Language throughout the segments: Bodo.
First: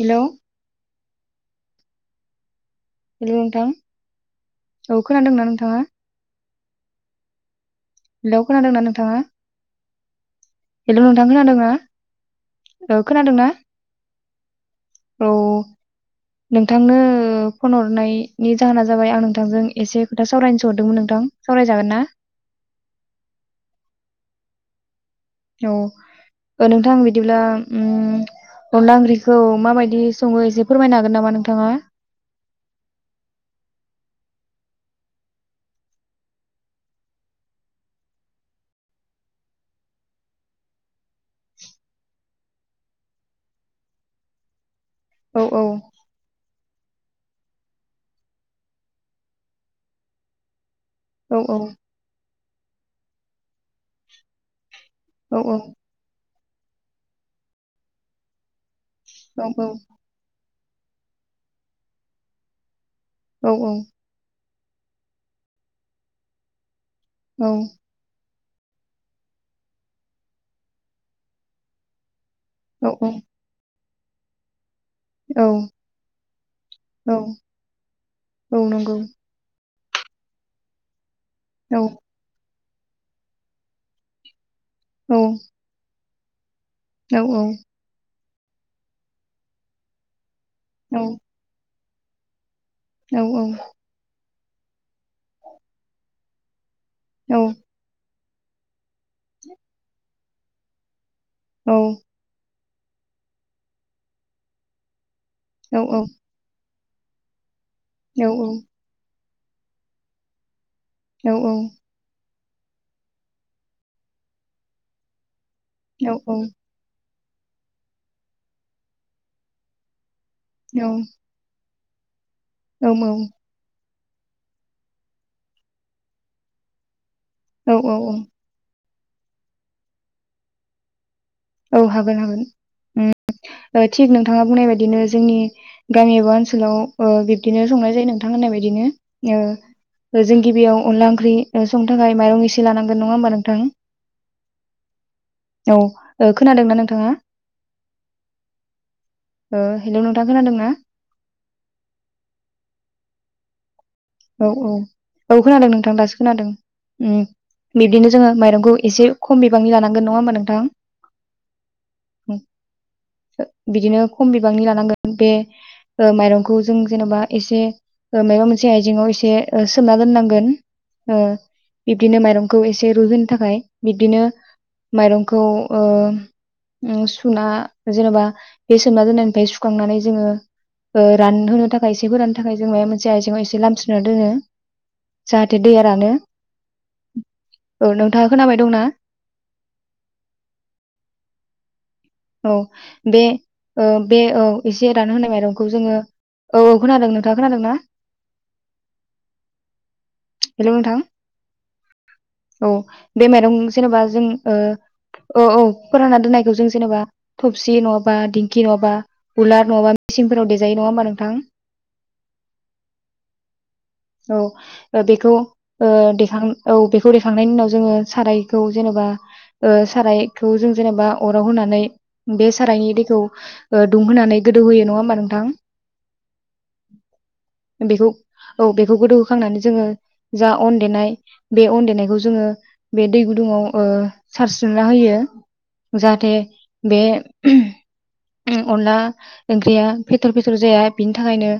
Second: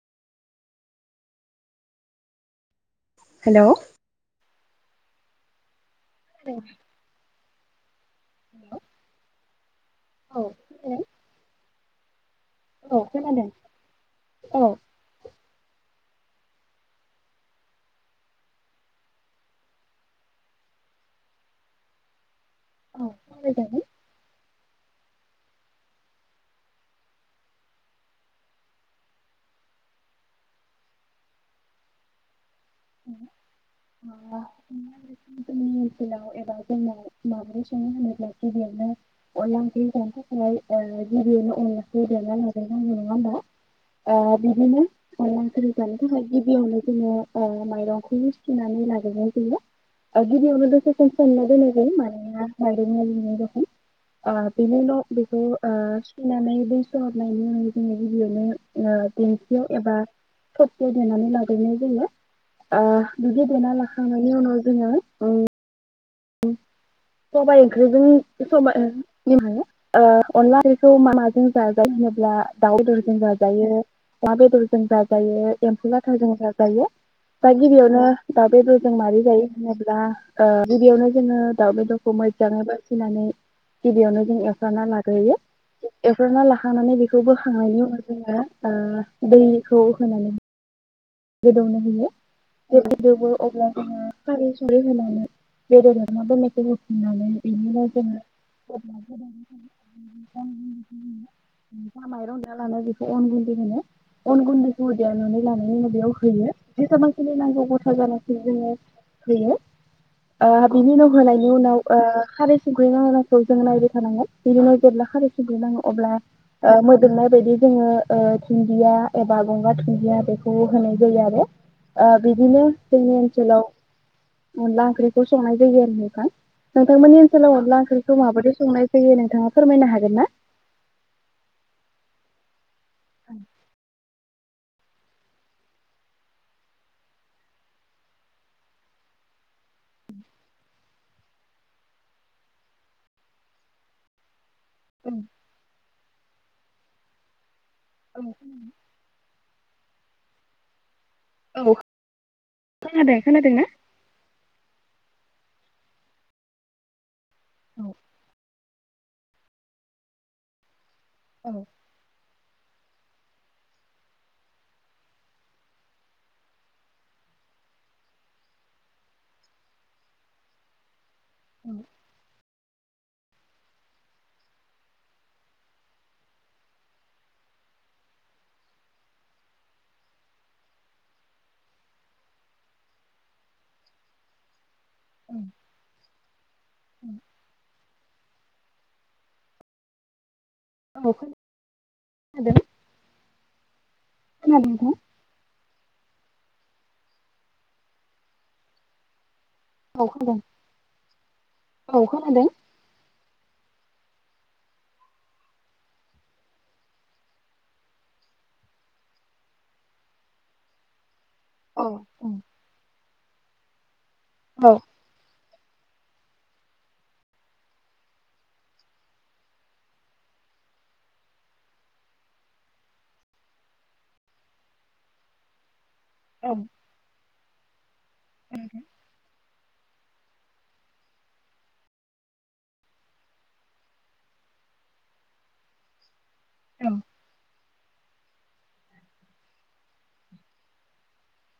हेलोव हेलोव हेलौ नोंथां? औ खोनादोंना नोंथांङा? दो हेलौ खोनादोंना नोंथांङा? औ हेल' नोंथां खोनादोंना? ओ खोनादों ना? औ औ नोंथांनो फन हरनायनि जाहोना जाबाय आं नोंथांजों एसे खोथा सावरायनोसो हरदोंमोन नोंथां सावरायजागोन ना? सावराय जागोन औ ओ नोंथां बिदिब्ला उम अनला ओंख्रिखौ माबायदि सङो एसे फोरमायनो हागोन नामा नोंथाङा? जोंनि ओनसोलाव एबा जोंनाव माब्रै सङो होनोब्ला गिबियावनो अनला ओंख्रि जानो थाखाय थाखाय गिबियावनो अनलाखौ देना लाग्रो नांगौ नङा होमबा ओ बिदिनो अनला औ औ ओंख्रि जानो थाखाय गिबियावनो दिनो ओ माइरंखौ सुनानै लाग्रोनाय जायो ओ गिबियावनो दसे [unintelligible] औ औ [unintelligible] ओ बेनि उनाव औ बेखौ ओ नानै दै सरदनायनि उनै जोङो गिबियावनो ओ औ दिंखियाव एबा थबसिआव देनानै लाग्रोनाय जायो आ बिदि औ देना लखांनायनि उनाव जोङो ओ उम औ सबाइ ओंख्रिजों सबाय [unintelligible] ओ अनला ओंख्रिखौ माजों जाजा होनोब्ला दाउ औ बेदरजों जाजायो अमा बेदर जों औ जाजायो एम्फौ लाथा जों जाजायो औ दा गिबियावनो दाव औ बेदरजों नंगौ मारै जायो दा ओ गिबियावनो जोङो दाउ औ बेदखौ मोजाङै बा सिनानै गिबियावनो जों ए वफ्रामना औ लाग्रोयो एवफ्रामना ला खानानै बेखौ औ औ बोखांनायनि उन जोङो ओ दैखौ होनानै औ गोदौनो होयो [unintelligible] अब्ला जोङो खारै संख्रै होनानै बेदर एवना दोननायखौ बो होनानै बिनिफ्राय जोङो [unintelligible] [inaudible] औ [unintelligible] जा मायरं लाना बेखौ अन गुन्दै होनो अन गुन्दैखौ एवनानै लानाय औ उनाव औ बेआव जेसेबांखिनि नांगौ [unintelligible] औ जोङो होयो ओ बिनि उनाव होनायनि उनाव ओ खारै सुगैना होनायखौ जों नायबाय थानांगोन बिनि उनाव जेब्ला खारै स नाङो औ अब्ला औ ओ नाय बायदि जोङो ओ धुन्दिया एबा गंगार धुन्दिया बे अ होनै अ ओ बिदिनो औ जोंनि ओनसोलाव अनला ओंख्रिखौ संनाय जायो आरो नोंथां। नोंथांमोननि सोलाव अनला ओंख्रिखौ माबादि संनाय फैयो नोंथाङा फोरमायनो हागोन ना? औ हागोन हागोन। उम थिक नों थाङा बुंनाय बायदिनो जोंनि गामि एबा ओनसोलाव ओ बिब्दिनो संनाय जायो नोंथां होननाय बायदिनो ओ जों गिबियाव अनला ओंख्रि संनो थाखाय माइरं इसे लानांगोन नङा होमबा नोंथां? औ ओ खोनादोंना नोंथाङा? ओं ओ हेलौ नोंथां खोनादों ना? औ खोनादों। खोनादों ना? औ औ औ खोनादों नोंथां दासो खोनादों। औ बिब्दिनो जोङो माइरंखौ एसे खम बिबांनि लानांगोन नङा होमा नोंथां? औ ओ बिदिनो खम बिबांनि लानांगोन बे ओ माइरंखौ जों जेनेबा एसे माबा मोनसे आइ इङाव एसे ओ सोमना दोननांगोन। ओ बिबदिनो माइरंखौ एसे ए रुइहोनो थाखाय बिबदिनो माइरंखौ ओ उम सुना जेनेबा ए सोमना दोननायनि सुखांनानै जोङो ओ रानहोनो‌ थाखाय एसे फोराननो थाखाय जों मायबा मोनसे आइजेंयाव एसे लान स्रोना दोनो। जाहाथे दैया रानो। औ नोंथाङा खोनाबाय दंना? औ खोना औ बे ओ बे औ खोनादों एसे नोंथां रानो होनाय माइरं खौ जोङो औ औ खोनादों नोंथां खोनादों ना? औ खोनादों हेल' नोंथां औ खोनादों औ बे माइरं जेनेबा जों ओ औ औ फोरानना दोननायखौ जों जेनेबा थबसि नङाबा दिंखि नङाबा कुलार नङाबा मेसिनफोराव देजायो नङा होमबा नोंथां? औ औ। औ बेखौ ओ देखां औ बेखौ देखांनायनि उनाव जोङो सारायखौ जेनेबा ओ सारायखौ जों जेनेबा अराव होनानै बे सारायनि दैखौ ओ दुंहोनानै गोदौहोयो नङा होमबा नोंथां? औ। बेखौ औ बेखौ गोदौ होखांनानै जोङो जा अन देनाय बे अन देनायखौ जोङो बे दै गुदुङाव ओ सारस्रोना होयो जाहाथे बे उम अनला ओंख्रिया फेथर फेथर जाया बिनि थाखायनो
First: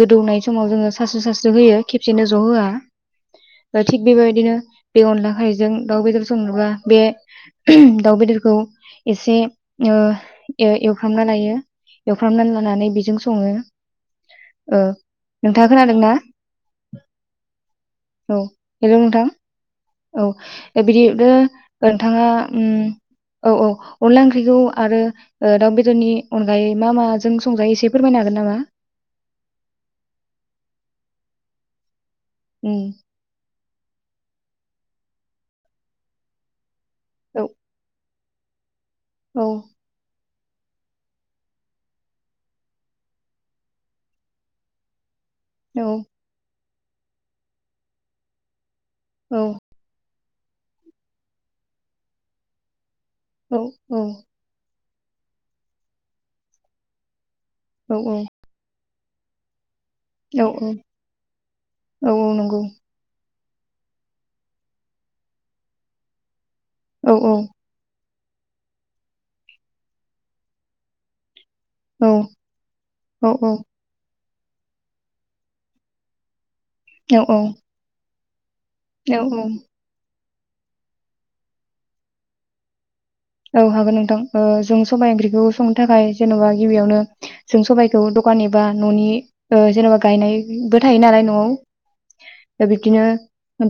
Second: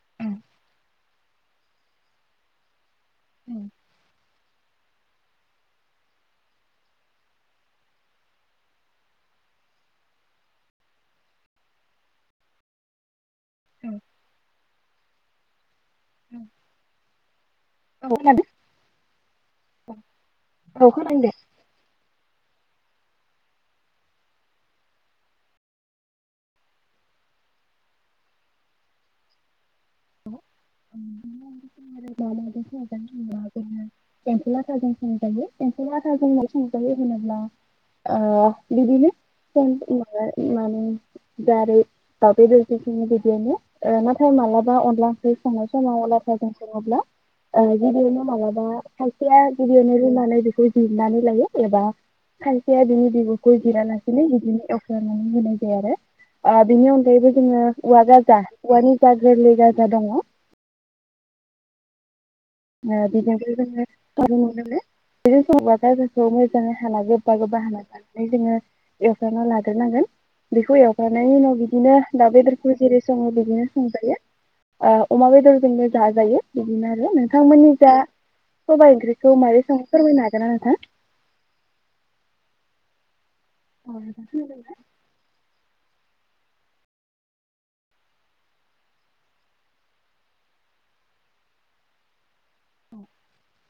गोदौनाय औ समाव जोङो सास्रो सास्रो होयो खेबसेनो ज' होआ। औ दा थिं बेबाय दिनो बे अनला खायजों दाउ बेदर संनोबा बे दाउ बेदरखौ एसे ओ ए एवफ्रामना लायो एवफ्रामना लानानै बेजों सङो। औ ओ नों खोनादोंना औ हेल' नोंथां औ ए औ बिदि खोनादों एवदो दे ओ आङा उम औ औ अनला ओंख्रिखौ आरो ओ दाउ बेदरनि अनगायै मा माजों संजायो एसे फोरमायनो हागोन नामा? [inaudible] [inaudible] [inaudible] उम संजायो एम्फौ लाथा सं जायो होनो‍ब्ला औ ओ बिदिनो औ सं उम माबाय उम माने दारै दाउदै [inaudible] ओ नाथाय मालाबा अनला ओ संनाय औ समय ला सङोब्ला ओ गिबियावनो मालाबा खायसेया [inaudible] बे खौ जिरनानै लायो एबा खसेया बि [inaudible] औ औ जुदि [inaudible] बिनि अनगायैबो जोङो औ उवा गाजा उवानि जा गोरलै जा औ औ। औ औ नंगौ। [unintelligible] [unintelligible] जाङै हाना गोबा औ औ गोबा हाना जा नै जोङो एवफ्रामना लाग्रोनांगोन बेखौ एवग्रोनायनि उनाव बि दिनो औ दाउ बेदरखौ जेरै औ सङो बिदिनो संजायो। ओ अमा बेदरजोंनो जाजायो। बिदिनो आरो नों जा सबाय औ ओंख्रिखौ मारै संङो फोरमायनो हा जोना नोथा। औ हागोन नोंथां ओ ना? जों सबाइ ओंख्रिखौ संनो थाखाय जेन'बा गिबियावनो जों सबाइखौ द'खान एबा न'नि ओ जेन'बा गायनायबो थायो नालाय न'आव। दा बिबदिनो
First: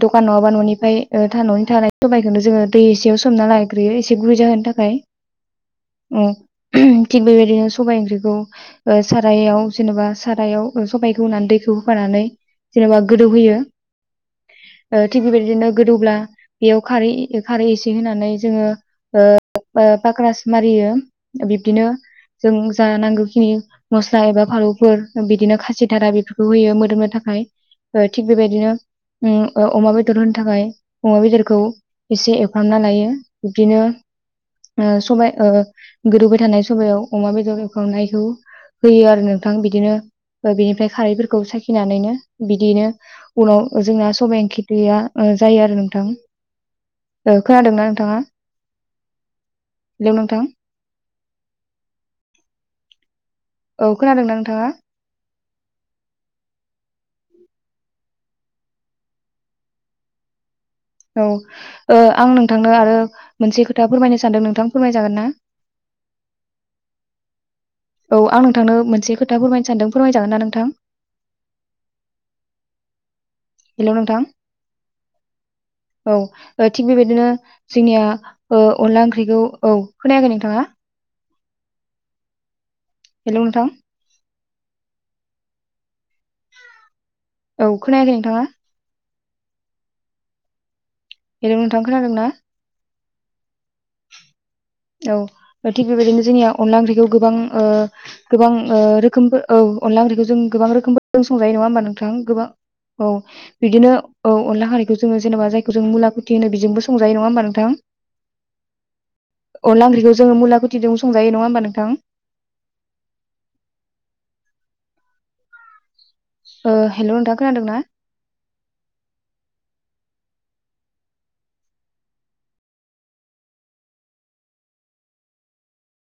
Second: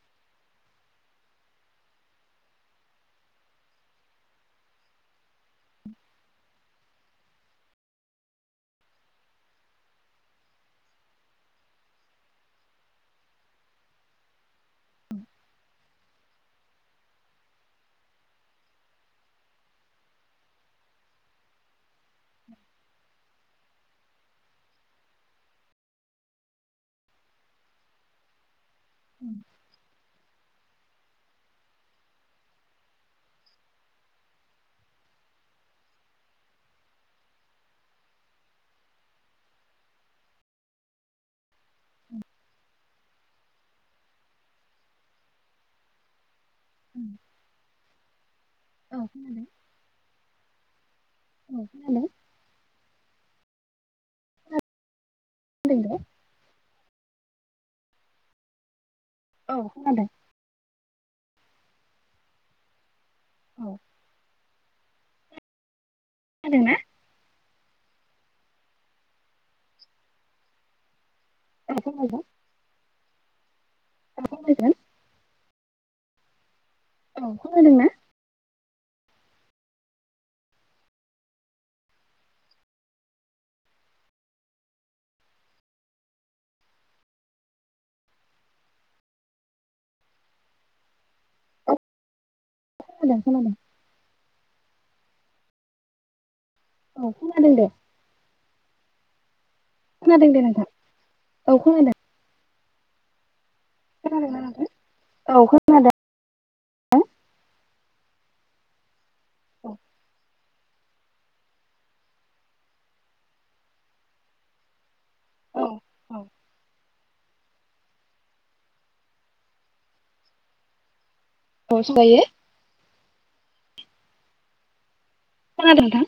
द'खान नङाबा न'निफाय ओ था-न'नि थानाय सबायखौनो जोङो दै इसेयाव सोमना लाायग्रोयो एसे गुरै जाहोनो थाखाय। ओम। थिग बेबायदिनो सबाइ ओंख्रिखौ ओ सारायाव जेनबा सारायाव सबाइखौ होनानै दैखौ होफानानै जेनबा गोदौ होयो ओ थिग बेबायदिनो गोदौब्ला बेयाव खारै खारै एसे होनानै जोङो ओ ओ पाक्रास मारियो बिब्दिनो जों जा नांगौखिनि मस्ला एबा फालौफोर बिदिनो खासिथारा बेफोरखौ होयो मोदोमनो थाखाय ओ थिग बेबायदिनो उ ओ अमा बे बेदर होनो थाखाय अमा बेदरखौ इसे एवफ्रामना लायो बिबदिनो ओ सबाय ओ गोदौबाय थानाय सबायाव अमा बेदर एवखांनायखौ होयो आरो नोंथां बिदिनो बिनिफ्राय खारैफोरखौ साखिनानैनो बिदिनो उनाव जोंना सबायाइ इंख्रिया जायो आरो नोंथां। ओ खोनादोंना नोंथाङा? औ खोनादों हेलौ नोंथां। [inaudible] औ खोनादों। औ खोनादोंना नोंथाङा? [unintelligible] औ खोनादों। औ ओ आं नोंथांनो आरो औ खोनादोंना औ खोनादों मोनसे खोथा फोरमायनो सानदों। नों थां फोरमाय जागोन ना? खोनादोंना? औ आं नोंथांनो मोनसे खोथा फोरमायनो सानदों फोरमायजागोन ना नोंथां। [unintelligible] हेलौ नोंथां औ। ओ थिग बेबायदिनो जोंनिया ओ अनला ओंख्रिखौ औ खोनायाखै नोंथाङा हेलौ नोंथां । औ खोनायाखै नोंथाङा। हेलौ नोंथां खोनादोंना? खोनादों खोनादों। औ ओ थिग बेबायदिनो जोंनियाव अनला ओंख्रिखौ औ गोबां खोनादों ओ दे गोबां ओ रोखोमबो औ अनला ओंख्रिखौ खोनादों जों दे नोंथां गोबां रोखोमबो जों संजायो औ नङा होमबा खोनादों नोंथां गोबां औ। बिदिनो औ खोनादोंना नोंथां अनला खारिखौ जोङो औ जेनेबा जायखौ जों खोनादों मुलाखुथि होनो बेजोंबो संजायो नङा होमबा नोंथां। औ अनला ओंख्रिखौ जोङो मुलाखुथिजों संजायो नङा होमबा नोंथां। औ औ ओ हेलौ नोंथा खोनादोंना? अ संजायो। खोनादों नोंथां।